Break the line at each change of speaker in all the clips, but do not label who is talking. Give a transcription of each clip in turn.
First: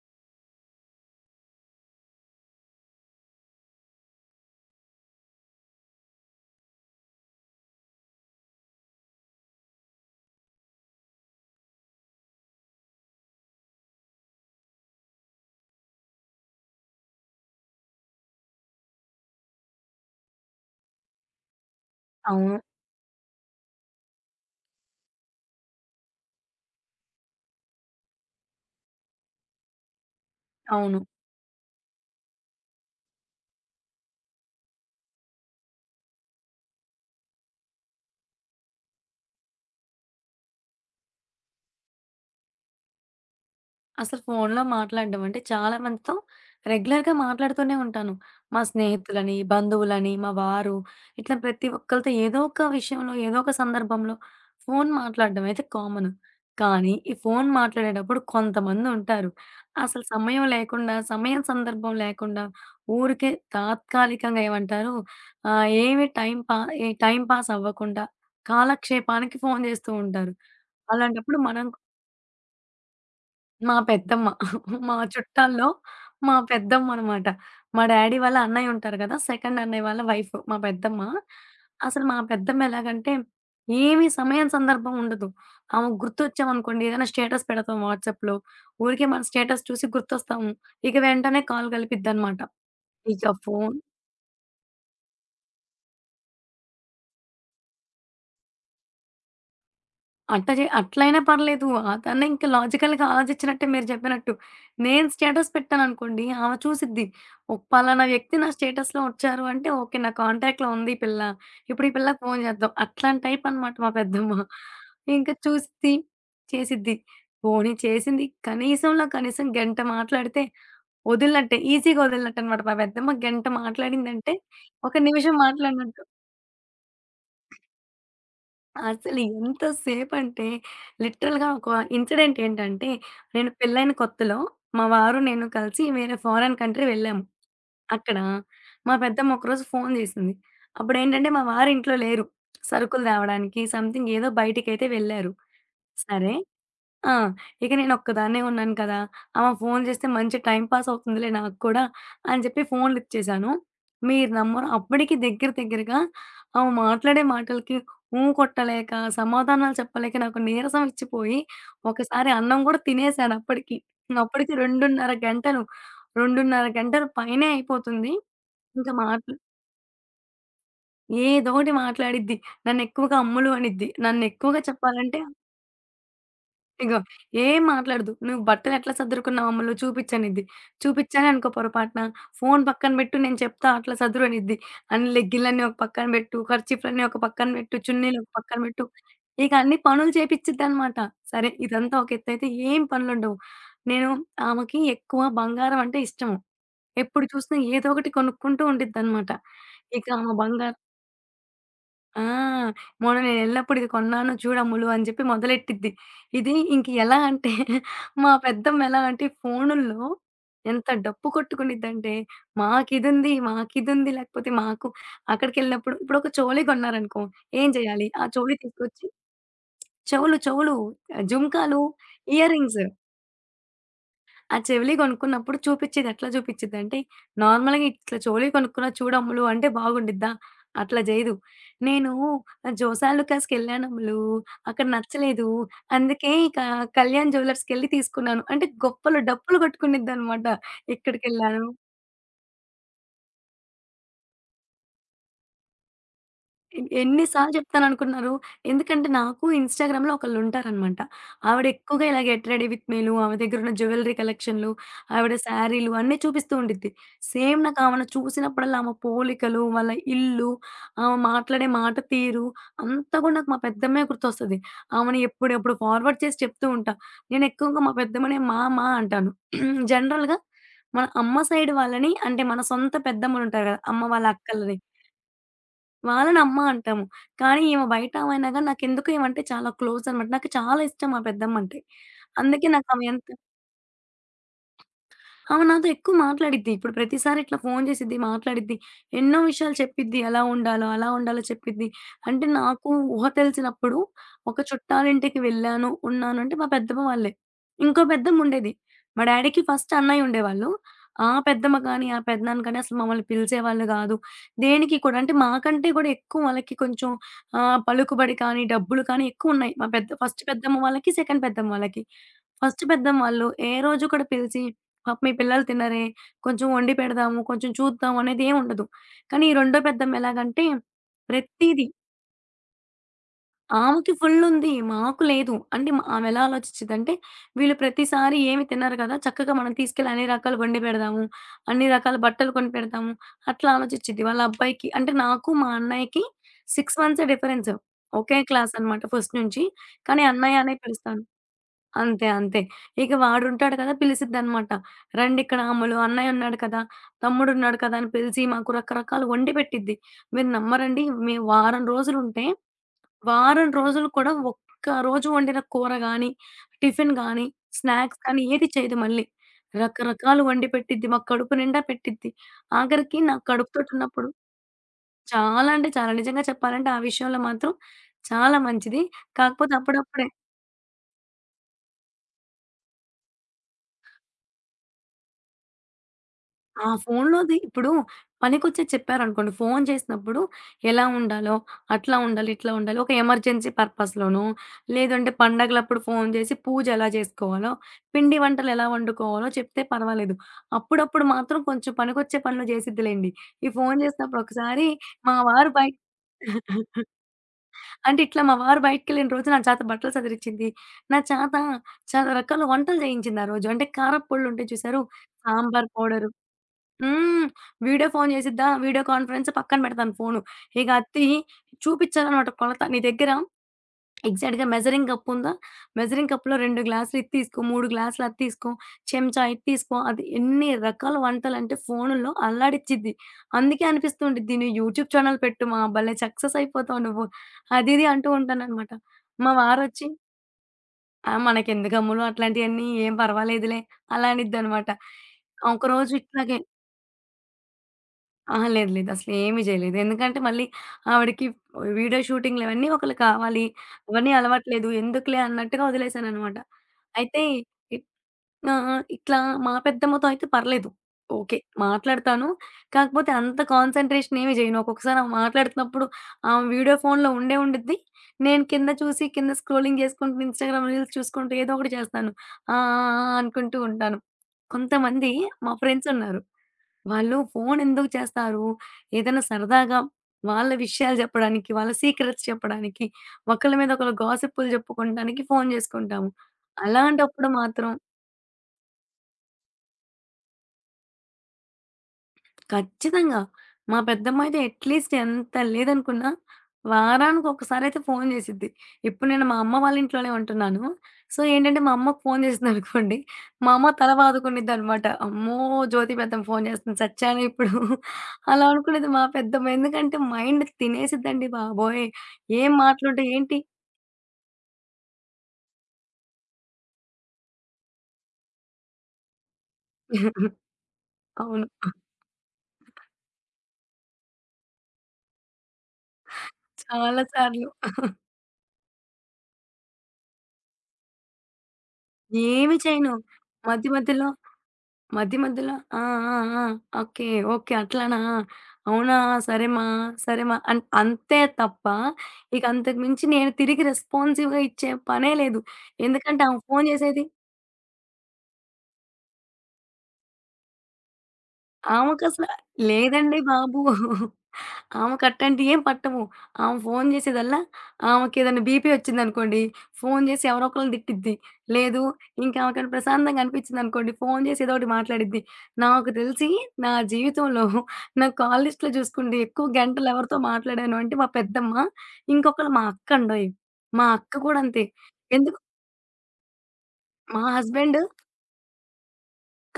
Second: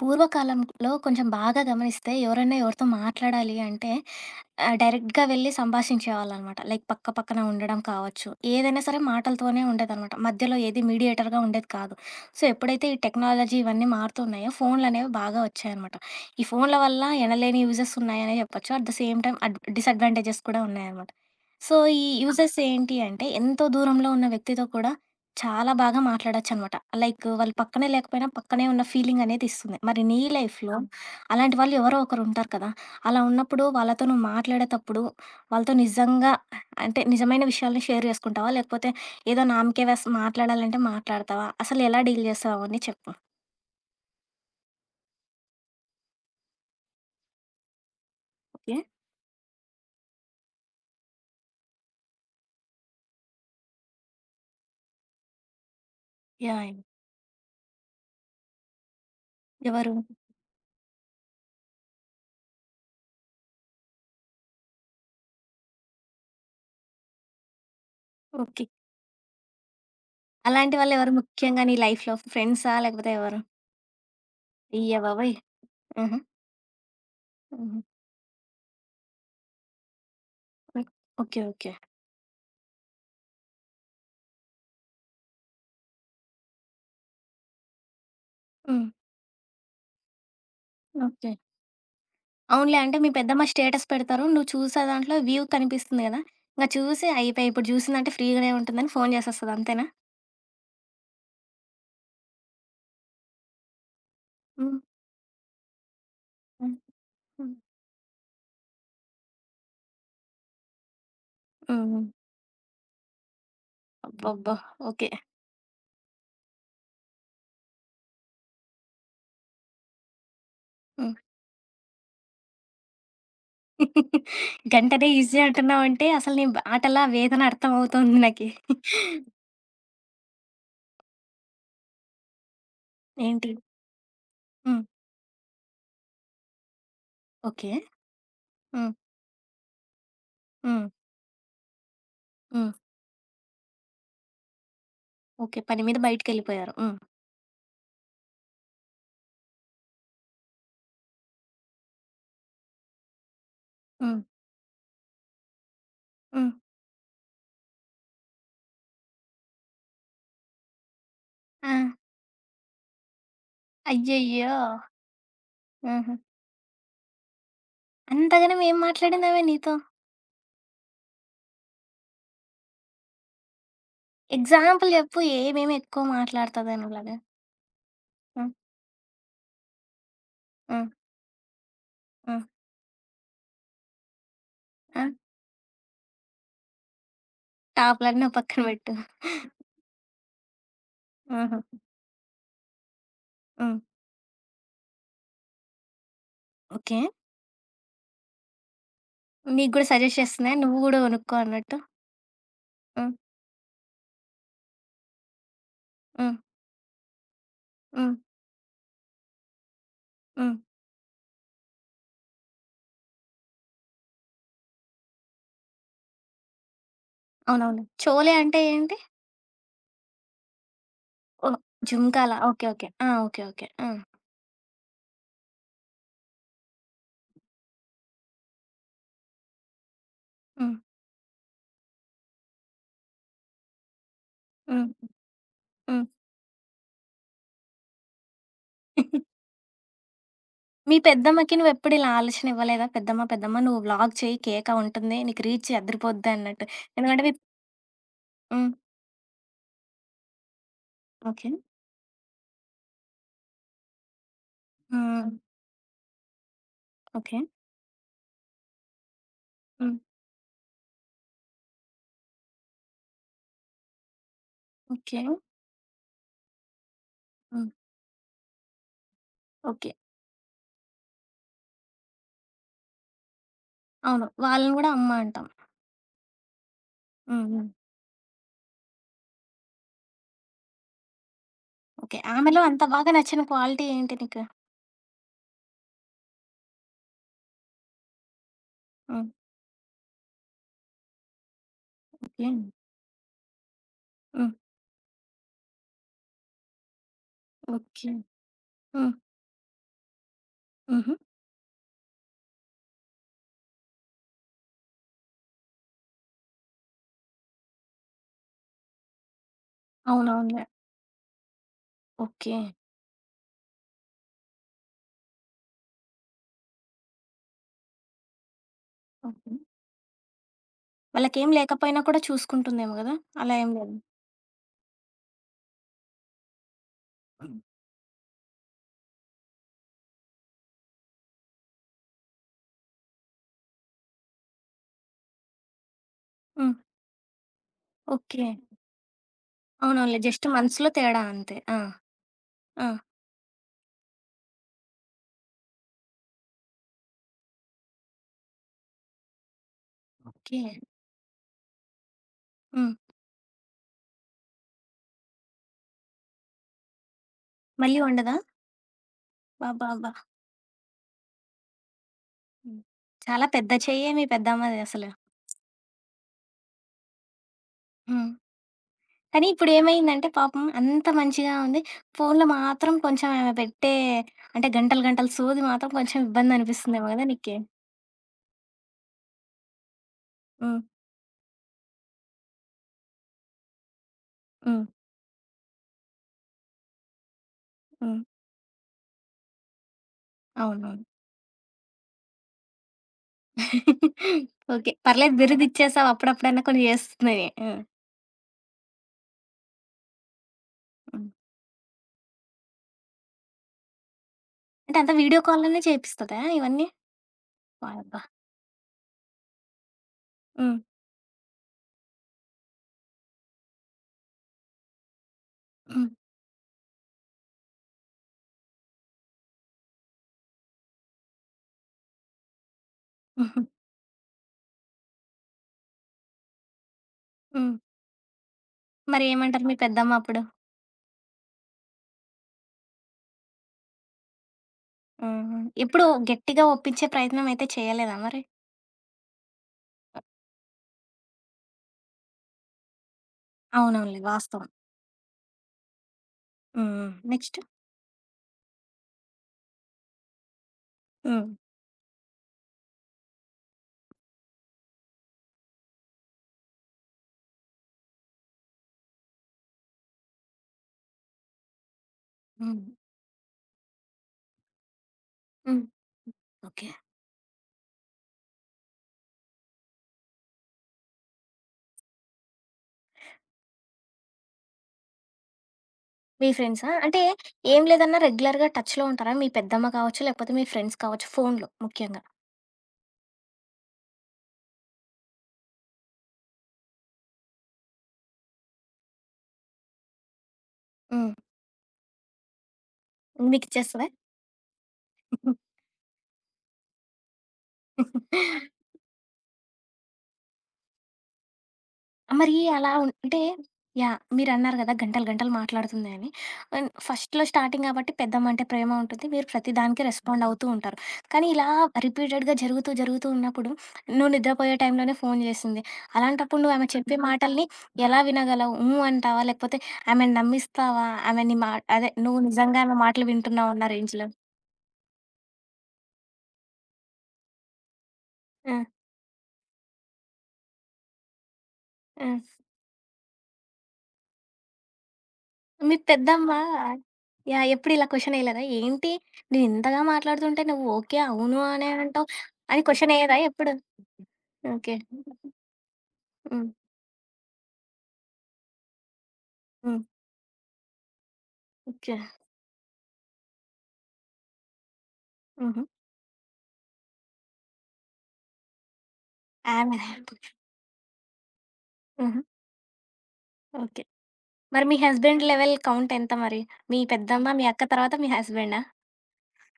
పూర్వకాలంలో కొంచెం బాగా గమనిస్తే ఎవరైనా ఎవరితో మాట్లాడాలి అంటే ఆహ్, డైరెక్ట్‌గా వెళ్లి సంభాషించేవాళ్ళనమాట. లైక్ పక్క పక్కన ఉండడం కావచ్చు. ఏదైనా సరే మాటలతోనే ఉండేదనమాట. మధ్యలో ఏది మీడియేటర్‌గా ఉండేది కాదు. సో, ఎప్పుడైతే ఈ టెక్నాలజీ ఇవన్నీ మారుతూ ఉన్నాయో ఫోన్లనేవి బాగా ఒచ్చాయనమాట. ఈ ఫోన్ల వల్ల ఎనలేని యూజెస్ ఉన్నాయనే జెప్పొచ్చు. అట్ ది సేమ్ టైమ్ అడ్ డిసడ్వాంటేజెస్ కూడా ఉన్నాయనమాట. సో, ఈ
అవును.
యూజెస్ ఏంటి అంటే, ఎంతో దూరంలో ఉన్న వ్యక్తితో కూడా చాలా బాగా మాట్లాడచ్చనమాట. లైక్ వాళ్ళు పక్కనే లేకపోయినా, పక్కనే ఉన్న ఫీలింగనేది ఇస్తుంది. మరి నీ లైఫ్‌లో
అవును.
అలాంటి వాళ్ళు ఎవరో ఒకరుంటారు కదా! అలా ఉన్నప్పుడు వాళ్ళతో నువ్వు మాట్లాడేతప్పుడు. వాళ్ళతో నిజంగా అంటే నిజమైన విషయాలను షేర్ చేసుకుంటావా? లేకపోతే ఏదో నామకే వాస్త్ మాట్లాడాలంటే మాట్లాడతావా? అసలెలా డీల్ చేస్తావావు అవన్నీ చెప్పు?
అసలు ఫోన్లో మాట్లాడడం అంటే చాలామందితో రెగ్యులర్‌గా మాట్లాడుతూనే ఉంటాను. మా
ఓకే.
స్నేహితులని, బంధువులని, మా వారు ఇట్లా ప్రతి ఒక్కళ్ళతో ఏదో ఒక విషయంలో ఏదోక సందర్భంలో ఫోను మాట్లాడడం అయితే కామను.
యాహ్! యాహ్!
కానీ ఈ ఫోను మాట్లాడేటప్పుడు కొంతమందుంటారు.
ఎవరు?
అసలు సమయం లేకుండా సమయం సందర్భం లేకుండా ఊరికే తాత్కాలికంగా ఏమంటారు? ఆహ్, ఏమి టైం పా ఏ టైమ్ పాాస్ అవ్వకుండా,
ఓకే.
కాలక్షేపానికి ఫోను జేస్తూ ఉంటారు.
అలాంటి వాళ్ళు ఎవరు
అలాంటప్పుడు మనం
ముఖ్యంగాని లైఫ్‌లో ఫ్రెండ్సా? లేకపోతే ఎవరు?
మా పెద్దమ్మ. మా
అయ్య బాబోయ్!
చుట్టాల్లో
హుహు.
మా పెద్దమ్మ అనమాట. మా
హుహు.
డ్యాడీ వాళ్ళ అన్నయ్య ఉంటారు కదా! సెకండ్ అన్నయ్య వాళ్ళ వైఫు. మా పెద్దమ్మ.
ఓకే. ఓకే.
అసలు మా పెద్దమ్మెలాగంటే, ఏమి సమయం సందర్భం ఉండదు. ఆమెకు గుర్తొచ్చామనుకోండి ఏదైనా స్టేటస్ పెడతాం వాట్సాప్‌లో.
హ్మ్.
ఊరికే మన స్టేటస్ చూసి గుర్తొస్తాము. ఇక
ఓకే.
వెంటనే కాల్ కలిపిద్దనమాట.
అవునులే అంటే మీ
ఇక
పెద్దమ్మ
ఫోను
స్టేటస్ పెడతారు. నువ్వు చూసే దాంట్లో వ్యూ కనిపిస్తుంది కదా! ఇంక చూసి అయిపేయి. ఇప్పుడు చూసిందంటే ఫ్రీగానే ఉంటుందని ఫోను జేసేస్తది అంతేనా?
అట్టా జే అట్లయినా పర్లేదు. అదన్న ఇంక లాజికల్‌గా ఆలోచించినట్టే మీరు చెప్పినట్టు.
హ్మ్.
నేను స్టేటస్ పెట్టాననుకోండి ఆమె
హ్మ్.
చూసిద్ది.
హ్మ్.
ఓ పలానా వ్యక్తి నా స్టేటస్‌లో వచ్చారు అంటే, ఓకే. నా కాంటాక్ట్‌లో ఉంది ఈ పిల్ల. ఇప్పుడు ఈ
హుహు.
పిల్లకి ఫోను చేద్దాం. అట్లాంటి టైపనమాట మా పెద్దమ్మ.
అబ్బబ్బా! ఓకే.
ఇంకా చూసిద్ది, చేసిద్ది. పోనీ చేసింది కనీసంలో కనీసం గంట మాట్లాడితే,
హ్మ్.
వదిలినట్టే ఈజీగా వదిలినట్టనమాట. మా పెద్దమ్మా గంట మాట్లాడిందంటే ఒక
గంటనే
నిమిషం
ఈజీ
మాట్లాడినట్టు.
అంటున్నావంటే, అసలు నీ మాటలా వేదన అర్థమవుతుంది నాకి.
అసలు ఇంతసేపంటే, లిటరల్‌గా ఒక ఇన్సిడెంటేంటంటే, నేను
ఏంటి?
పెళ్ళైన కొత్తలో, మా
హ్మ్.
వారు నేను కలిసి వేరే ఫారెన్ కంట్రీ వెళ్ళాము.
ఓకే.
అక్కడ, మా
హ్మ్.
పెద్దమ్మ ఒకరోజు ఫోను చేసింది.
హ్మ్.
అప్పుడేంటంటే, మా వారు ఇంట్లో లేరు.
హ్మ్.
సరుకులు తేవడానికి సమ్‌థింగ్ ఏదో బయటికైతే వెళ్లారు.
ఓకే. పని మీద
సరే
బయటికెళ్ళిపోయారు. హ్మ్.
ఆ! ఇక నేను ఒక్కదాన్నే ఉన్నాను కదా! ఆమె ఫోను చేస్తే మంచి టైమ్ పాస్ అవుతుందిలే నాకు కూడా, అని చెప్పి ఫోను లిఫ్ట్ చేశాను.
హ్మ్.
మీరు నమ్మరు, అప్పటికి దగ్గర, దగ్గరగా
హ్మ్.
ఆమె మాట్లాడే మాటలకి ఊ కొట్టలేక, సమాధానాలు చెప్పలేక నాకు నీరసం ఒచ్చిపోయి,
ఆ!
ఒకసారి అన్నం గూడా తినేసాను అప్పటికి. అప్పటికి
అయ్యయ్యో!
2 ½ గంటలు
హుహు.
2 ½ గంటలు పైనే అయిపోతుంది.
అంతగానేం
ఇంకా మాటల్
మాట్లాడిందమే నీతో?
ఏదోటి మాట్లాడిద్ది. నన్ను ఎక్కువగా "అమ్ములు" అనిద్ది. నన్నెక్కువగా
ఎగ్జాంపుల్
చెప్పాలంటే
చెప్పు ఏమేమి ఎక్కువ
ఇగో
మాట్లాడతదనిలాగా.
ఏం మాట్లాడదు, "నువ్వు
హ్మ్.
బట్టను ఎట్లా సర్దురుకున్నావు అమ్మల్లు" చూపించనిద్ది.
హ్మ్.
చూపించానే అనుకో పొరపాట్న.
హ్మ్.
"ఫోను పక్కన పెట్టు, నేను చెప్తా అట్లా సదురు" అనిద్ది.
ఆ!
"అన్నిలెగ్గిన్లని ఒక పక్కన పెట్టు, ఖర్చిప్లన్ని ఒక పక్కన పెట్టు, చున్నీళ్లు
టాప్లన్ని
ఒక
ఓ
పక్కన
పక్కన
పెట్టు."
పెట్టు.
ఇక అన్ని పనులు చేపించిద్దనమాట. సరే,
హుహు.
ఇదంతా ఒక ఎతైతే, ఏం పనులు ఉండవు.
హ్మ్.
నేను ఆమెకి ఎక్కువ బంగారం అంటే ఇష్టము.
ఓకే.
ఎప్పుడు చూసినా, ఏదో ఒకటి కొనుక్కుంటూ ఉండిద్దనమాట.
నీకు కూడా
ఇకా
సజెస్ట్
ఆమ
చేస్తున్నా ఎంటి,
బంగా
నువ్వు కూడా కొనుక్కో అన్నట్టు?
ఆ!
హ్మ్.
"మొన్న నేను ఎళ్ళప్పుడు ఇది కొన్నాను చూడములు" అని చెప్పి మొదలెట్టిద్ది.
హ్మ్.
ఇది ఇంక ఎలా అంటే
హ్మ్.
మా పెద్దమ్మెలా అంటే ఈ ఫోనుల్లో,
హ్మ్.
ఎంత డప్పు కొట్టుకునిద్దంటే "మాకిదుంది, మాకిదుంది లేకపోతే మాకు అక్కడికెళ్ళినప్పుడు" ఇప్పుడొక చెవులయి కొన్నారనుకో, ఏం
అవునవును.
చేయాలి? ఆ
చోలే అంటే
చెవులయి
ఏంటి?
తీసుకొచ్చి చెవులు చెవులు.
ఓహ్!
జుంకాలు,
జుంకాల. ఓకే.
ఇయరింగ్స్.
ఓకే. ఆ! ఓకే. ఓకే. ఆ!
ఆ! చెవిలియి కొనుక్కున్నప్పుడు చూపించేది ఎట్లా చూపించిదింటే, నార్మల్‌గా ఇట్లా చెవిలియి కొనుక్కున్న చూడమ్ములు అంటే బాగుండిద్దా?
హ్మ్.
అట్లా చేయదు. "నేనూ జోసాలుకాస్కిళ్ళానమ్ములు,
హుహు.
అక్కడ నచ్చలేదు.
హ్మ్.
అందుకే ఇక కళ్యాణ్ జువెలర్స్‌కెళ్ళి తీసుకున్నాను." అంటే గొప్పలు, డప్పులు కొట్టుకునిద్దనమాట.
మీ పెద్దమ్మకి
ఎక్కడికెళ్ళాను
నువ్వెప్పుడు ఇలా ఆలోచన ఇవ్వలేదా? పెద్దమ్మా పెద్దమ్మా? నువ్వు వ్లాగ్ చెయి కేక ఉంటుంది. నీకు రీచ్ అదరిపోద్ది అన్నట్టు.
ఎన్
ఎందుకంటే
ఎన్ని
మీ
సార్లు చెప్తానునుకున్నారు.
హ్మ్.
ఎందుకంటే, నాకు ఇన్స్‌టాగ్రామ్‌లో ఒకళ్ళు ఉంటారనమాట.
ఓకే.
ఆవిడెక్కువగా ఇలా గేట్ రెడి విత్ మీలు, ఆమె దగ్గర ఉన్న జ్యువెలరీ కలెక్షన్లు,
హ్మ్.
ఆవిడ
హ్మ్.
శారీలు అన్నీ చూపిస్తూ ఉండిద్ది.
ఓకే.
సేమ్ నాకు ఆమెన చూసినప్పుడల్లా ఆమె పోలికలు, వాళ్ళ
హ్మ్.
ఇల్లు, ఆమె మాట్లాడే మాట తీరు, అంతా కూడా నాకు మా పెద్దమ్మే గుర్తొస్తది. ఆమెని
ఓకే.
ఎప్పుడు ఎప్పుడు ఫార్వర్డ్ చేసి చెప్తూ ఉంటా. నేను
హ్మ్.
ఎక్కువగా మా పెద్దమ్మనే మా మా అంటాను.
ఓకే.
జనరల్‌గా మన అమ్మ సైడ్ వాళ్ళని, అంటే, మన సొంత పెద్దమ్మలు ఉంటారు కదా! అమ్మ వాళ్ళ
అవును. వాళ్ళని
అక్కలని.
కూడా అమ్మ అంటాం.
వాళ్ళనమ్మా అంటాము.
హ్మ్.
కానీ,
హ్మ్.
ఇమే బయట ఆమె అయినా గాని, నాకెందుకో ఈమంటే చాలా క్లోజ్ అనమాట. నాకు చాలా ఇష్టం మా పెద్దమ్మ అంటే.
ఓకే. ఆమెలో
అందుకే
అంత
నాకు ఆమె
బాగా
ఎంత
నచ్చిన క్వాలిటీ ఏంటి నీకు?
ఆమ నాతో ఎక్కువ మాట్లాడిద్ది. ఇప్పుడు ప్రతిసారి ఇట్లా ఫోను చేసిద్ది మాట్లాడిద్ది.
హ్మ్.
ఎన్నో విషయాలు చెప్పిద్ది. ఎలా ఉండాల అలా ఉండాల చెప్పిద్ది. అంటే
ఓకే.
నాకు ఊహ తెలిసినప్పుడు
హ్మ్.
ఒక చుట్టాలింటికి వెళ్ళాను, ఉన్నానంటే మా పెద్దమ్మ వాళ్ళే. ఇంకో
ఓకే.
పెద్దమ్ముండేది.
హ్మ్.
మా డ్యాడీకి ఫస్ట్ అన్నయ్య ఉండేవాళ్ళు.
హుహు.
ఆ పెద్దమ్మ గాని, ఆ పెద్దనాన్న గాని అసలు మమ్మల్ని పిలిసేవాళ్ళు గాదు. దేనికి కూడా అంటే మాకంటే కూడా ఎక్కువ వాళ్ళకి కొంచెం ఆహ్, పలుకుబడి కానీ, డబ్బులు కానీ ఎక్కువున్నాయి. మా పెద్ద ఫస్ట్
అవునవునులే!
పెద్దమ్మ వాళ్ళకి, సెకండ్ పెద్దమ్మ వాళ్ళకి.
ఓకే.
ఫస్ట్ పెద్దమ్మ ఆళ్ళు ఏ రోజు కూడా పిలిచి పాపం మీ పిల్లలు తినరే కొంచెం వండి పెడదాము, కొంచెం చూద్దాం అనేదేమి ఉండదు. కానీ ఈ
ఓకే.
రెండో పెద్దమ్మ ఎలాగంటే,
వాళ్ళకేం
ప్రతీది
లేకపోయినా కూడా చూసుకుంటుందేమో గదా! అలా ఏం లేదు.
ఆమెకి ఫుల్ ఉంది. మాకు లేదు. అంటే మా ఆమెలా ఆలోచిచ్చిదంటే
హ్మ్.
వీళ్ళు ప్రతిసారి ఏమి తినరు గదా! చక్కగా మనం తీసుకెళ్ళి అన్ని రకాలు ఒండి పెడదాము. అన్ని రకాల బట్టలు కొనిపెడతాము. అట్లా ఆలోచిచ్చిద్ది. వాళ్ళబ్బాయికి అంటే నాకు మా అన్నయ్యకి
హ్మ్.
6 మంత్సే డిఫరెన్స్. ఒకే
ఓకే.
క్లాస్ అనమాట ఫస్ట్ నుంచి.
అవునవునులే
కానీ
జస్ట్
అన్నయనే
మంత్స్‌లో
పిలుస్తాను.
తేడా అంతే. ఆ!
అంతే అంతే.
ఆ!
ఇక వాడుంటాడు గదా! పిలిసిద్దనమాట. రండిక్కడ అమ్ములు అన్నయ్య ఉన్నాడు కదా! తమ్ముడు ఉన్నాడు కదా! అని పిలిసి మాకు రకరకాలు వండి పెట్టిద్ది. మీరు
ఓకే.
నమ్మరండి మేం వారం రోజులుంటే,
హ్మ్.
వారం రోజులు కూడా ఒక్క రోజు వండిన కూర గాని, టిఫిను గానీ,
మళ్ళీ
స్నాక్స్
ఒండదా?
గాని ఏది చేయదు మళ్ళీ.
బబ్బాబ్బా!
రకరకాలు వండి పెట్టిద్ది. మాకు కడుపు నిండా పెట్టిద్ది.
హ్మ్.
ఆగరికి నాకు
చాలా పెద్ద
కడుపుతోటి
చెయ్యే మీ
ఉన్నప్పుడు
పెద్దమ్మది అసలు.
చాలా అంటే చాలా నిజంగా చెప్పాలంటే ఆ విషయంలో మాత్రం
హ్మ్.
చాలా మంచిది.
కానీ
కాకపోతే అప్పుడప్పుడే
ఇప్పుడేమైందంటే పాపం అంత మంచిగా ఉంది. ఫోను‌లో మాత్రం కొంచెం ఆమె పెట్టే అంటే గంటలు గంటలు సోది మాత్రం కొంచెం ఇబ్బంది
ఆ!
అనిపిస్తుందేమో కదా నీకి?
ఫోను‌లోది ఇప్పుడు పనికొచ్చే చెప్పారనుకోండి. ఫోను చేసినప్పుడు
హ్మ్.
ఎలా ఉండాలో, అట్లా ఉండాలి, ఇట్లా ఉండాలి ఒక ఎమర్జెన్సీ పర్పస్‌లోనొ,
హ్మ్.
లేదంటే పడుగలప్పుడు ఫోను జేసి పూజ ఎలా జేసుకోవాలో,
హ్మ్.
పిండి వంటలు ఎలా వండుకోవాలో చెప్తే పర్వాలేదు.
అవునవును.
అప్పుడప్పుడు మాత్రం కొంచెం పనికొచ్చే పనులు చేసిద్దిలెండి. ఈ ఫోను చేసినప్పుడు ఒకసారి
ఓకే. పర్లేదు
మా వారు బయ
బిరుదిచ్చేసావు అప్పుడప్పుడన్నా కొన్ని చేస్తున్నాయి. ఆ!
అంటే ఇట్లా మా వారు బయటికకెళ్ళిన రోజు నా చాత బట్టలు సదిరిచింది. నా
హ్మ్.
చాత చాలా రకాల వంటలు జేయించింది ఆరోజు. అంటే కార పొళ్లు ఉంటాయి
అంటే
చూసారు.
అంత వీడియో కాల్ లోనే
సాంబార్ పౌడర్.
చేపిస్తదా ఇవన్నీ?
హ్మ్. వీడియో
వాయబ్బా!
ఫోను జేసిద్దా వీడియో కాన్ఫరెన్స్ పక్కన పెడతాను ఫోను.
హ్మ్.
ఇగ అదతీయి చూపిచ్చాలనమాట కొలత నీ దెగ్గర ఎగ్జాక్ట్‌గా మెజరింగ్ గప్పుందా?
హ్మ్.
మెజరింగ్ కప్పులో 2 గ్లాసులు ఇది తీసుకో, 3 గ్లాసులు అది తీసుకో చెంచా ఇది తీసుకో అది ఎన్ని రకాల వంటలంటే ఫోను‌ల్లో అల్లాడిచ్చిద్ది.
హుహు.
అందుకే అనిపిస్తూ ఉండిద్ది నువ్వు యూట్యూబ్ ఛానెల్ పెట్టు మా భల్లే సక్సెస్ అయిపోతావు నువ్వు.
హ్మ్.
అది ఇది అంటూ ఉంటాననమాట.
మరి
మా
ఏమంటారు మీ
వారొచ్చి
పెద్దమ్మ అప్పుడు?
"ఆ! మనకెందుకు అమ్ములు అట్లాంటియన్నీ ఏం పర్వాలేదులే," అలా అనిద్దనమాట.
హుహు. ఎప్పుడు
ఒకరోజు ఇట్లాగే
గట్టిగా ఒప్పించే ప్రయత్నమయితే చేయలేదా మరి?
అహా! లేదు, లేదు. అసలేమీ చేయలేదు. ఎందుకంటే మళ్ళీ ఆవిడకి వ్ వీడియో షూటింగ్లవన్నీ ఒకళ్ళు కావాలి.
అవునవునులే.
అవన్నీ
వాస్తవం.
అలవాట్లేదు. ఎందుకులే అన్నట్టుగా వదిలేశాననమాట.
హ్మ్, హ్మ్.
అయితే
నెక్స్టు?
ఇ ఆ! ఆ! ఇట్లా మా పెద్దమ్మతో అయితే పర్లేదు.
హ్మ్.
ఓకే, మాట్లాడతాను. కాకపోతే అంత కాన్సంట్రేషనేమీ చేయను. ఒక్కొక్కసారి ఆమె మాట్లాడుతున్నప్పుడు ఆమె వీడియో ఫోనులో ఉండే ఉండుద్ది. నేను కింద చూసి, కింద స్క్రూలింగ్ చేసుకుంటూ ఇన్‌స్టాగ్రామ్ రీల్స్ చూసుకుంటూ ఏదో ఒకటి చేస్తాను. ఆ!
హ్మ్.
ఆ! ఆ! అనుకుంటూ ఉంటాను. కొంతమంది మా
హ్మ్.
ఫ్రెండ్సున్నారు.
ఓకే.
వాళ్ళు ఫోను ఎందుకు చేస్తారు, ఏదైనా సరదాగా, వాళ్ళ విషయాలు చెప్పడానికి, వాళ్ళ సీక్రెట్స్ చెప్పడానికి, ఒకళ్ళ మీద ఒకళ్ళ గాసిప్పులు చెప్పుకుడానికి ఫోను చేసుకుంటాము.
మీ ఫ్రెండ్సా? అంటే
అలాంటప్పుడు
ఏం
మాత్రం
లేదన్నా రెగ్యులర్‌గా టచ్‌లో ఉంటారా? మీ పెద్దమ్మ కావచ్చు, లేకపోతే మీ ఫ్రెండ్స్ కావచ్చు, ఫోన్‌‌లో ముఖ్యంగా.
ఖచ్చితంగా. మా పెద్దమ్మాయితో అట్లీస్ట్ ఎంత లేదనుకున్నా, వారానికొకసారయితే ఫోను చేసిద్ది. ఇప్పుడు నేను మా అమ్మ వాళ్ళింట్లోనే ఉంటున్నాను.
హ్మ్.
సో, ఏంటంటే మా అమ్మకి ఫోను చేసిందనుకోండి, మా అమ్మ
మికిచ్చేస్తదా?
తల బాదుకునిదినమాట. అమ్మో! జ్యోతి పెద్దమ్మ ఫోను చేస్తుంది సచ్యానే ఇప్పుడు. అలా అనుకునేది మా పెద్దమ్మ. ఎందుకంటే మైండ్ తినేసిద్దండి బాబోయ్!
మరి
ఏం
అలా
మాటలుంటాయి
ఉంటే
ఏంటి
యాహ్! మీరన్నారు కదా గంటలు, గంటలు మాట్లాడుతుంది అని. అండ్ ఫస్ట్‌లో స్టార్టింగ్ గాబట్టి, పెద్దమ్మంటే ప్రేమ ఉంటుంది. మీరు ప్రతి దానికి రెస్పాండవుతూ ఉంటారు. కానీ,
అవును.
ఇలా
ఆ!
రిపీటెడ్‌గా జరుగుతూ, జరుగుతూ ఉన్నప్పుడు నువ్వు నిద్రపోయే టైంలోనే ఫోను చేసింది. అలాంటప్పుడు నువ్వు ఆమె చెప్పే
చాలా
మాటల్ని
సార్లు.
ఎలా వినగలవు? హ్మ్, అంటావా? లేకపోతే ఆమెని నమ్మిస్తావా? ఆమె నీ మా అదే నువ్వు
ఏమి
నిజంగా ఆమె
చేయను.
మాటలు
మధ్య,
వింటున్నావున్నా
మధ్యలో
రేంజ్‌లో?
మధ్య మధ్యలో, ఆ! ఆ ఆ! Okay, okay. అట్లనా,
ఆ!
అవునా సరేమా, సరేమా అన్ అంతే తప్ప,
ఆ!
ఇకంతకు మించి నేను తిరిగి రెస్పాన్సివ్‌గా ఇచ్చే పనే లేదు.
మీ
ఎందుకంటే
పెద్దమ్మా
ఆమె ఫోను చేసేది
యాహ్! ఎప్పుడు ఇలా క్వెషనెయ్యలేదా? ఏంటి, నేను ఇంతగా మాట్లాడుతుంటే నువ్వు ఓకే, అవును అనే అంటావు,
ఆమెకసల
అని
లేదండి
క్వెషనెయ్యదా ఎప్పుడు?
బాబు.
ఓకే.
ఆమెకు అట్టాంటియేం పట్టవు.
హ్మ్.
ఆమె ఫోను చేసేదల్లా ఆమెకెదైన్న బీపీ ఒచ్చిందనుకోండి.
హ్మ్.
ఫోను చేసి ఎవరో ఒకకళ్ళని తిట్టిద్ది. లేదు,
ఓకే.
ఇంకా ఆమెకేమన్న ప్రశాంతంగా అనిపించిందనుకోండి, ఫోను చేసి ఏదో ఒకటి మాట్లాడిద్ది.
హుహు.
నాకు తెలిసి, నా జీవితంలో నా కాల్‌ లిస్ట్‌లో చూసుకుండి ఎక్కువ గంటలు ఎవరితో
[unintelligible]
మాట్లాడాను అంటే మా పెద్దమ్మ,
హుహు.
ఇంకొకళ్ళ మా అక్కండోయ్.
ఓకే.
మా అక్క కూడా అంతే.
మరి మీ హస్బాండ్
ఎందుకు
లెవెల్ కౌంటెంత మరి? మీ
మా
పెద్దమ్మ, మీ అక్క
హస్బెండు
తర్వాత మీ హస్బాడా?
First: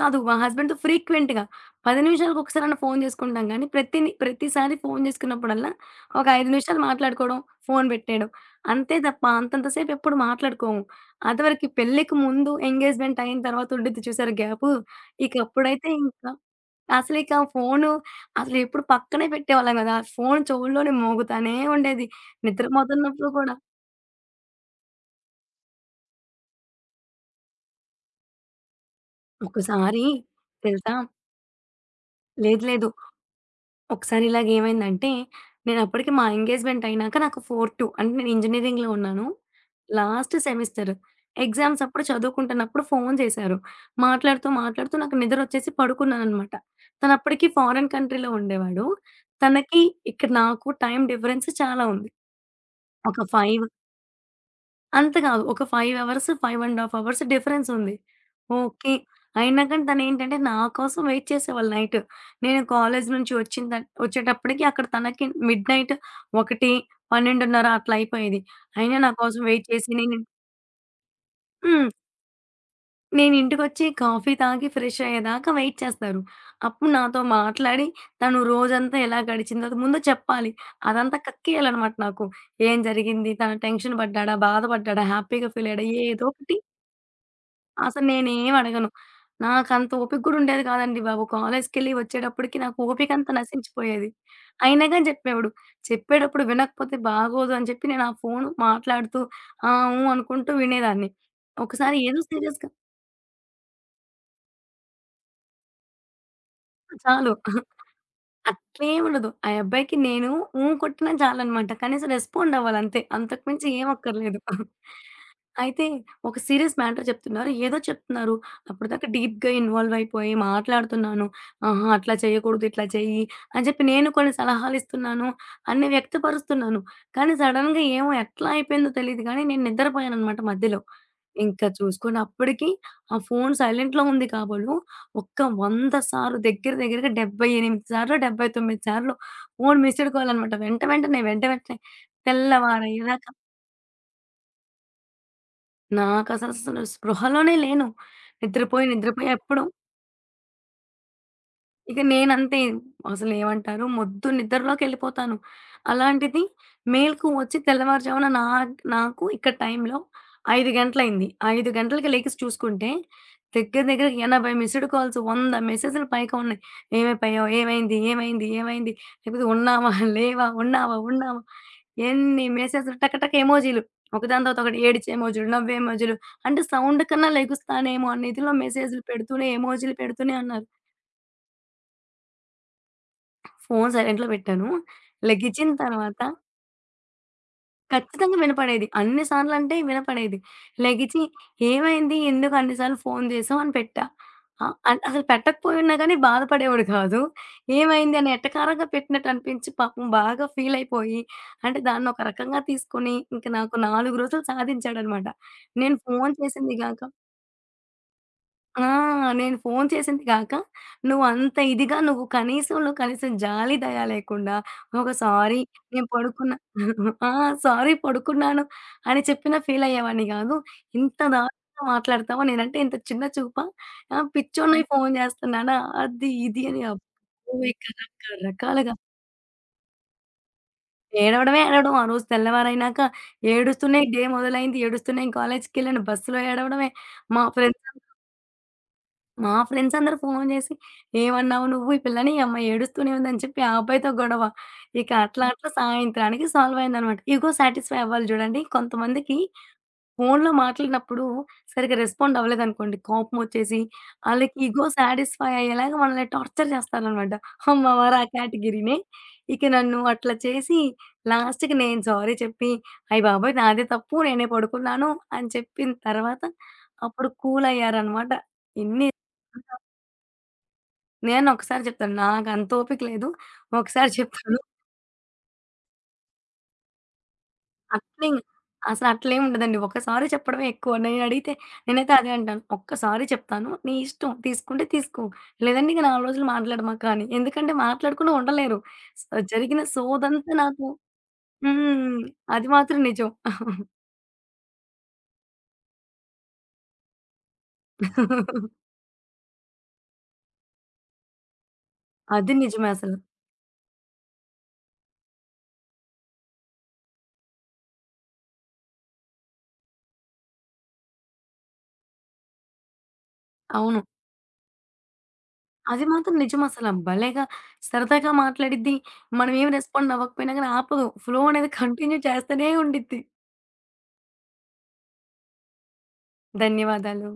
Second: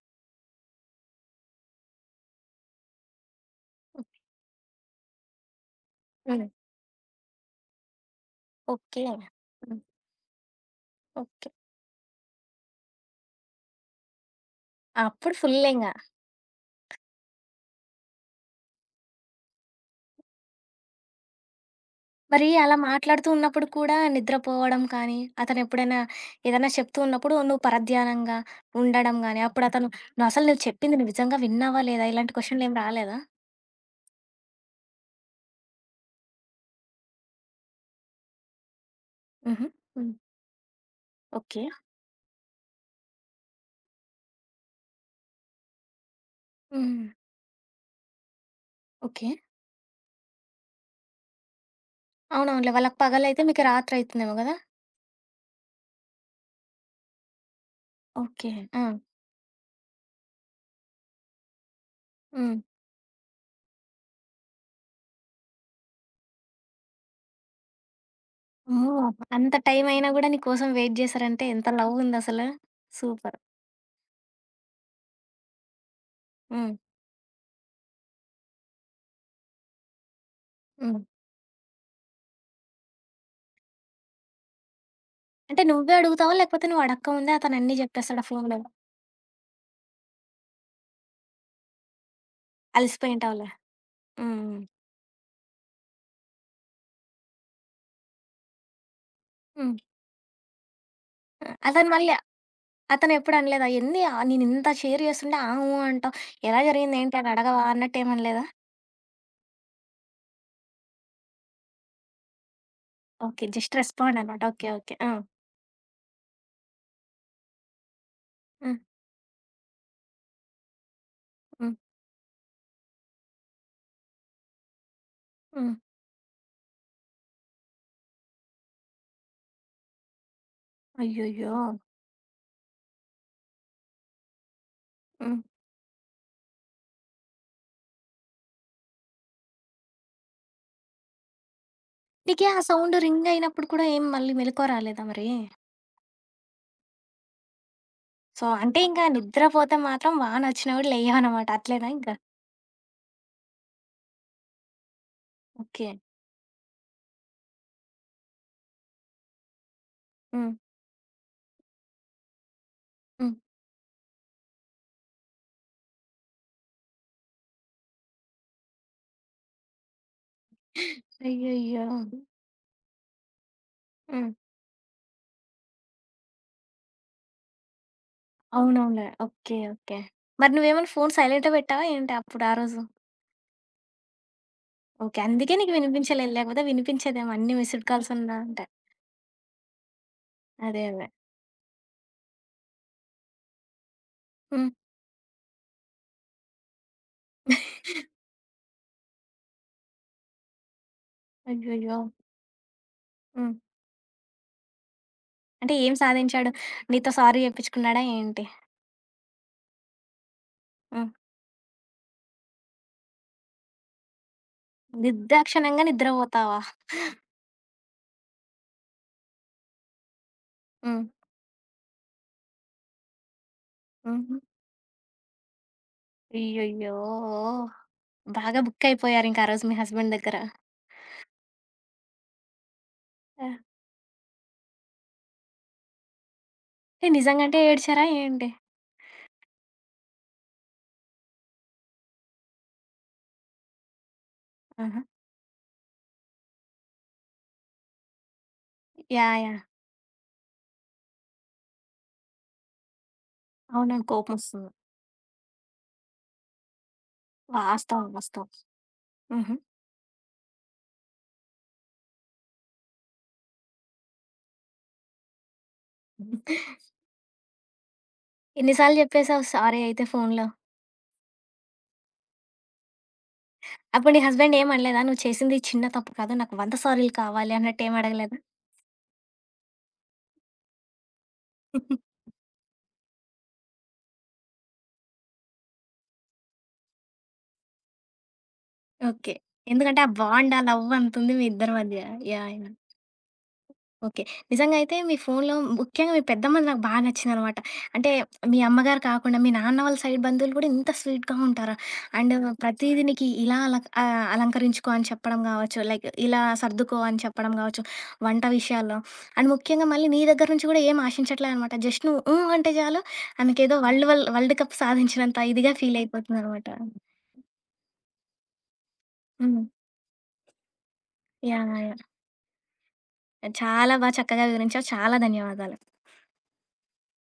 కాదు, మా హస్బెండ్‌తో ఫ్రీక్వెంట్‌గా. 10 నిమిషాలకొకసారన్నా ఫోను చేసుకుంటాంగానీ, ప్రతిని
ఓకే.
ప్రతిసారి ఫోను చేసుకున్నప్పుడల్లా ఒక
హ్మ్.
5 నిమిషాలు మాట్లాడుకోవడం, ఫోను పెట్టేయడం. అంతే
ఓకే.
తప్ప అంతంత
హ్మ్.
సేపు ఎప్పుడు మాట్లాడుకోము.
ఓకే.
అదివరకి పెళ్ళికి ముందు, ఎంగేజ్మెంటయిన తర్వాత ఉండిద్ది చూసారు గ్యాపు. ఇక
అప్పుడు ఫుల్లింగ.
అప్పుడైతే ఇంకా, అసలు ఇక ఫోను అసలు ఎప్పుడు పక్కనే పెట్టేవాళ్ళం గాదు. ఆ ఫోను చోవుల్లోనే మోగుతానే ఉండేది.
మరి,
నిద్ర
అలా మాట్లాడుతూ
పోతున్నప్పుడు కూడా.
ఉన్నప్పుడు కూడా నిద్రపోవడం కానీ, అతను ఎప్పుడైనా ఏదైనా చెప్తూ ఉన్నప్పుడు, నువ్వు పరధ్యానంగా ఉండడం గాని, అప్పుడతను
ఒక్కసారి,
నువ్వు అసలు నువ్వు
తెలుసా?
చెప్పింది నువ్వు విజంగా విన్నావా, లేదా ఇలాంటి
లేదు,
క్వెషన్లేమి
లేదు.
రాలేదా?
ఒకసారి ఇలాగేమైందంటే, నేనప్పటికి మా ఎంగేజ్మెంటయినాక నాకు 4-2 అంటే నేను ఇంజినీరింగ్‌లో ఉన్నాను.
హుహు, హ్మ్.
Last semester.
ఓకే.
ఎగ్జామ్సప్పుడు, చదువుకుంటున్నప్పుడు ఫోను చేశారు. మాట్లాడుతూ, మాట్లాడుతూ నాకు నిద్రొచ్చేసి పడుకున్నాననమాట.
హుహు.
తనప్పటికి ఫారెన్ కంట్రీలో ఉండేవాడు.
ఓకే.
తనకి ఇక్కడ నాకు టైమ్ డిఫరెన్స్ చాలా ఉంది.
అవునవునులే. వాళ్ళకి
ఒక
పగలయితే, మీకు
5
రాత్రివుతుందేమో గదా!
అంత కాదు. ఒక 5 అవర్స్ 5.30 అవర్స్ డిఫరెన్సుంది.
ఓకే.
ఓకే.
ఆ!
అయినా కానీ తనేంటంటే నాకోసం వెయిట్ చేసేవాళ్ళు నైటు.
హ్మ్.
నేను కాలేజి నుంచి వచ్చిన త ఒచ్చేటప్పటికి అక్కడ తనకి మిడ్ నైటు 1 , 12.30 అట్లా అయిపోయేది. అయినా
ఓహ్!
నాకోసం
అంత
వెయిట్ చేసి
టైమైనా
నేను
కూడా నీకోసం వెయిట్ జేశారంటే ఎంత
హ్మ్.
లవ్వుందసలా? సూపర్.
నేనింటికొచ్చి కాఫీ తాగి ఫ్రెష్షయ్యేదాకా వెయిట్ చేస్తారు.
హ్మ్.
అప్పుడు నాతో మాట్లాడి తను రోజంతా ఎలా గడిచిందో ముందు చెప్పాలి.
హ్మ్.
అదంతా కక్కేయాలనమాట నాకు. ఏం జరిగింది? తను టెన్షన్ పడ్డాడా? బాధపడ్డాడా? హ్యాపీగా
అంటే
ఫీలయ్యాడా
నువ్వే అడుగుతావా?
ఏదోకటి.
లేకపోతే నువ్వడక్కముందే అతనన్నీ
అసలు
జెప్పేస్తాడా ఫోనులో?
నేనేమడగను. నాకంత ఓపిక గూడా ఉండేది కాదండి బాబు! కాలేజికెళ్ళి ఒచ్చేటప్పటికి నాకు ఓపికంత
అలిసిపోయుంటావులే.
నశించిపోయేది.
హ్మ్ హ్మ్.
అయినాగాని జెప్పేవాడు. చెప్పేటప్పుడు వినకపోతే బాగోదు అని జెప్పి నేను ఆ ఫోను మాట్లాడుతూ ఆ,
హ్మ్.
ఊ అనుకుంటూ వినేదాన్ని.
ఆ! అతని
ఒకసారి
మళ్ళీ
ఏదో సీరియస్‌గా
అతను ఎప్పుడనలేదా? ఎంది ఆ నేనింత షేర్ చేస్తుండే ఆ, ఊ అంటావు, ఎలా జరిగింది ఏంటి
చాలు.
అనడగవా? అన్నట్టేమనలేదా?
అట్లేముండదు. ఆ యబ్బాయికి నేను ఊ కొట్టినా చాలనమాట. కనీసం రెస్పాండవ్వాలంతే. అంతకు
ఓకే.
మించి
జస్ట్
ఏం అక్కర్లేదు.
రెస్పాండనమాట. ఓకే. ఓకే. ఆ!
అయితే ఒక సీరియస్ మ్యాటర్ చెప్తున్నారు, ఏదో చెప్తున్నారు.
ఆ!
అప్పటిదాకా డీప్‌గా ఇన్వాల్వయిపోయి మాట్లాడుతున్నాను.
హ్మ్.
ఆహా! అట్లా చేయకూడదు, ఇట్లా చెయ్యి అని చెప్పి నేను కొన్ని సలహాలిస్తున్నాను
హ్మ్.
అన్ని వ్యక్తపరుస్తున్నాను. కానీ సడెన్‌గా ఏమో ఎట్లా అయిపోయిందో తెలీదు కానీ నేను నిద్రపోయాననమాట మధ్యలో. ఇంక
అయ్యయ్యో!
చూసుకోండి, అప్పటికీ ఆ ఫోను సైలెంట్‌లో ఉంది కాబోలు, ఒక
హ్మ్.
వంద సార్లు, దెగ్గర దెగ్గరగా డబ్బై ఎనిమిది సార్లో, డబ్బై తొమ్మిది సార్లో ఫోను మిస్సుడు కాలనమాట. వెంట వెంటనే, వెంట వెంటనే
నికీ ఆ సౌండు
తెల్లవారయ్యేదాకా.
రింగయినప్పుడు కూడా ఏం మళ్ళీ మెలుకువ రాలేదా మరి?
నాకస్ అసలు స్పృహలోనే లేను.
సో, అంటే
నిద్రపోయి,
ఇంగ
నిద్రపోయి ఎప్పుడో
నిద్రపోతే మాత్రం, వానొచ్చినా గూడ లెయ్యవనమాట. అట్లేనా
ఇక
ఇంకా.
నేనంతే. అసలేమంటారు? మొద్దు నిద్రలోకెళ్ళిపోతాను.
ఓకే.
అలాంటిది మేల్కువచ్చి తెల్లవారు జామున నాక్ నాకు ఇక్కడ టైంలో
హ్మ్.
5 గంటలయింది. 5 గంటలకి లెగిసి చూసుకుంటే,
హ్మ్.
దగ్గర దగ్గర 80 మిస్డ్ కాల్స్ 100 మెసేజ్లు పైగా ఉన్నాయి. ఏమైపోయావు? ఏమైంది? ఏమైంది? ఏమైంది? లేకపోతే ఉన్నామా? లేవా? ఉన్నావా? ఉన్నావా?
అయ్యయ్యో!
ఎన్ని మెసేజ్లు టక టక ఎమోజీలు.
హ్మ్.
ఒకదాని తర్వాత ఒకటి ఏడిచే ఎమోజీలు, నవ్వే ఎమోజీలు. అంటే సౌండ్‌కన్నా లెగుస్తానేమో అనే ఇదిలో మెసేజ్లు
అవునవునులే.
పెడుతూనే
ఓకే.
ఎమోజీలు
ఓకే.
పెడుతూనే
మరి
ఉన్నారు.
నువ్వేమన్నా ఫోన్ సైలెంట్‌లో పెట్టావా ఏంటి? అప్పుడు ఆ రోజు?
ఫోను సైలెంట్‌లో పెట్టాను.
ఓకే. అందుకే
లెగిచిన
నీకు
తర్వాత
వినిపించలే. లేకపోతే వినిపించేదేమో అన్ని మిస్డ్
ఖచ్చితంగా
కాల్సున్నా అంటే.
వినపడేది. అన్ని సార్లంటే వినపడేది.
అదే. అదే.
లెగిచి ఏమైంది? ఎందుకన్ని సార్లు ఫోను జేసావు అని పెట్టా.
హ్మ్.
ఆహ్, అం అసలు పెట్టకపోయున్నా గానీ బాధపడేవాడు కాదు. ఏమైంది? అని ఎటకారంగా పెట్టినట్టనిపించి పాపం బాగా ఫీలయిపోయి అంటే
అయ్యయ్యో!
దాన్నొక రకంగా తీసుకొని ఇంక
హ్మ్.
నాకు 4 రోజులు సాధించాడనమాట.
అంటే ఏం
"నేను ఫోను
సాధించాడు?
చేసింది గాక"
నీతో సారీ జెప్పించుకున్నాడా ఏంటి?
ఆ! "నేను ఫోను చేసింది గాక
హ్మ్.
నువ్వంత ఇదిగా నువ్వు కనీసంలో కనీసం జాలి, దయ లేకుండా ఒక సారీ
నిర్దాక్షణ్యంగా
నేను పడుకున్నా
నిద్రపోతావా?
ఆ! సారీ పడుకున్నాను అని చెప్పినా ఫీలయ్యేవాడిని గాదు.
హ్మ్.
ఇంత దారుణంగా మాట్లాడతావా నేనుంటే ఇంత చిన్న చూపా? ఆ!
హుహు.
పిచ్చోణ్ణయి ఫోను చేస్తున్నానా? అది ఇది" అని
అయ్యయ్యో!
అబ్బో! ఇక రక
బాగా
రకాలుగా.
బుక్కయిపోయారింకా రోజు మీ హస్బెండ్ దగ్గర.
ఏడవడమే ఏడవడం. ఆ రోజు తెల్లవారైనాక
ఆ!
ఏడుస్తునే డే మొదలైంది. ఏడుస్తునే కాలేజికెళ్ళాను. బస్సులో ఏడవడమే.
ఏ
మా
నిజంగంటే ఏడ్చారా
ఫ్రెండ్సందరూ...
ఏంటి?
మా ఫ్రెండ్సందరూ ఫోను జేసి "ఏమన్నావు నువ్వు ఈ పిల్లని ఈ అమ్మాయి ఏడుస్తూనే ఉంది" అని చెప్పి ఆ అబ్బాయితో గొడవ.
ఆహా!
ఇక అట్లా అట్లా సాయంత్రానికి సాల్వయిందనమాట. ఇగో సాటిస్ఫై అవ్వాలి జూడండి. కొంతమందికి
యాహ్! యాహ్!
ఫోన్లో మాట్లాడినప్పుడు సరిగ్గా రెస్పాండవ్వలేదనుకోండి. కోపమొచ్చేసి,
అవునండి.
ఆళ్ళకి
కోపమొస్తుంది.
ఇగో సాటిస్ఫై అయ్యేలాగా మనల్ని టార్చర్ జేస్తారనమాట. మా
వాస్తవం.
వారు ఆ
వాస్తవం.
కేటగిరీనే.
హుహు.
ఇక నన్ను అట్లా చేసి లాస్ట్‌కి నేను సారీ చెప్పి, అయ్య బాబోయ్! నాదే తప్పు నేనే పడుకున్నాను అని చెప్పిన తర్వాత, అప్పుడు కూలయ్యారనమాట.
ఎన్ని సార్లు
ఇన్ని
జెప్పేసావు
ఆ!
సారీ అయితే ఫోన్లో.
నేనొక్కసారి చెప్తాను. నాకంత ఓపిక లేదు. ఒకసారి
అప్పుడు నీ హస్బెండ్
చెప్తాను.
ఏమనలేదా? "నువ్వు చేసింది చిన్న తప్పు కాదు. నాకు 100 సారీలు కావాలి" అన్నట్టు ఏం
అట్లిం
అడగలేదా?
అసలు అట్లేముండదండి. ఒక్క సారి చెప్పడమే ఎక్కువ. నేనడిగితే నేనైతే అదే అంటాను. ఒక్క సారి చెప్తాను. నీ ఇష్టం తీసుకుంటే తీసుకో. లేదంటే ఇంక 4 రోజులు మాట్లాడమాక అని. ఎందుకంటే మాట్లాడకుండా ఉండలేరు. So,
okay.
జరిగిన
ఎందుకంటే ఆ
సోదంతా
బాండ్, ఆ
నాకు
లవ్వంతుంది మీ ఇద్దరి మధ్య.
హ్మ్.
యాహ్!
అది
యాహ్!
మాత్రం నిజం.
ఓకే. నిజంగా అయితే మీ ఫోన్లో ముఖ్యంగా మీ పెద్దమ్మది నాకు బా నచ్చిందనమాట. అంటే మీ అమ్మగారు కాకుండా మీ నాన్న వాళ్ళ సైడ్ బంధువులు గూడా ఇంత స్వీట్‌గా ఉంటారా? అండ్
అది నిజమే
ప్రతీది
అసలు.
నీకి ఇలా అల ఆహ్, అలంకరించుకో అని చెప్పడం గావచ్చు. లైక్ ఇలా సర్దుకో అని చెప్పడం గావచ్చు వంట విషయాల్లో. అండ్ ముఖ్యంగా మళ్ళీ నీ దగ్గర నుంచి గూడా ఏం ఆశించట్లేదనమాట. జస్ట్ నువ్వు హ్మ్, అంటే చాలు ఆనకేదో
అవును.
వరల్డ్ వల్ వరల్డ్ కప్ సాధించినంత ఇదిగా
అది మాత్రం నిజం
ఫీలయిపోతుందనమాట.
అసల భలేగా సరదాగా మాట్లాడిద్ది. మనం
హ్మ్.
ఏమి రెస్పాండవ్వకపోయినా గానీ ఆపదు. ఫ్లో అనేది
యాహ్! యాహ్!
కంటిన్యూ చేస్తానే ఉండిద్ది.
చాలా బా చక్కగా వివరించావు. చాలా ధన్యవాదాలు.
ధన్యవాదాలు.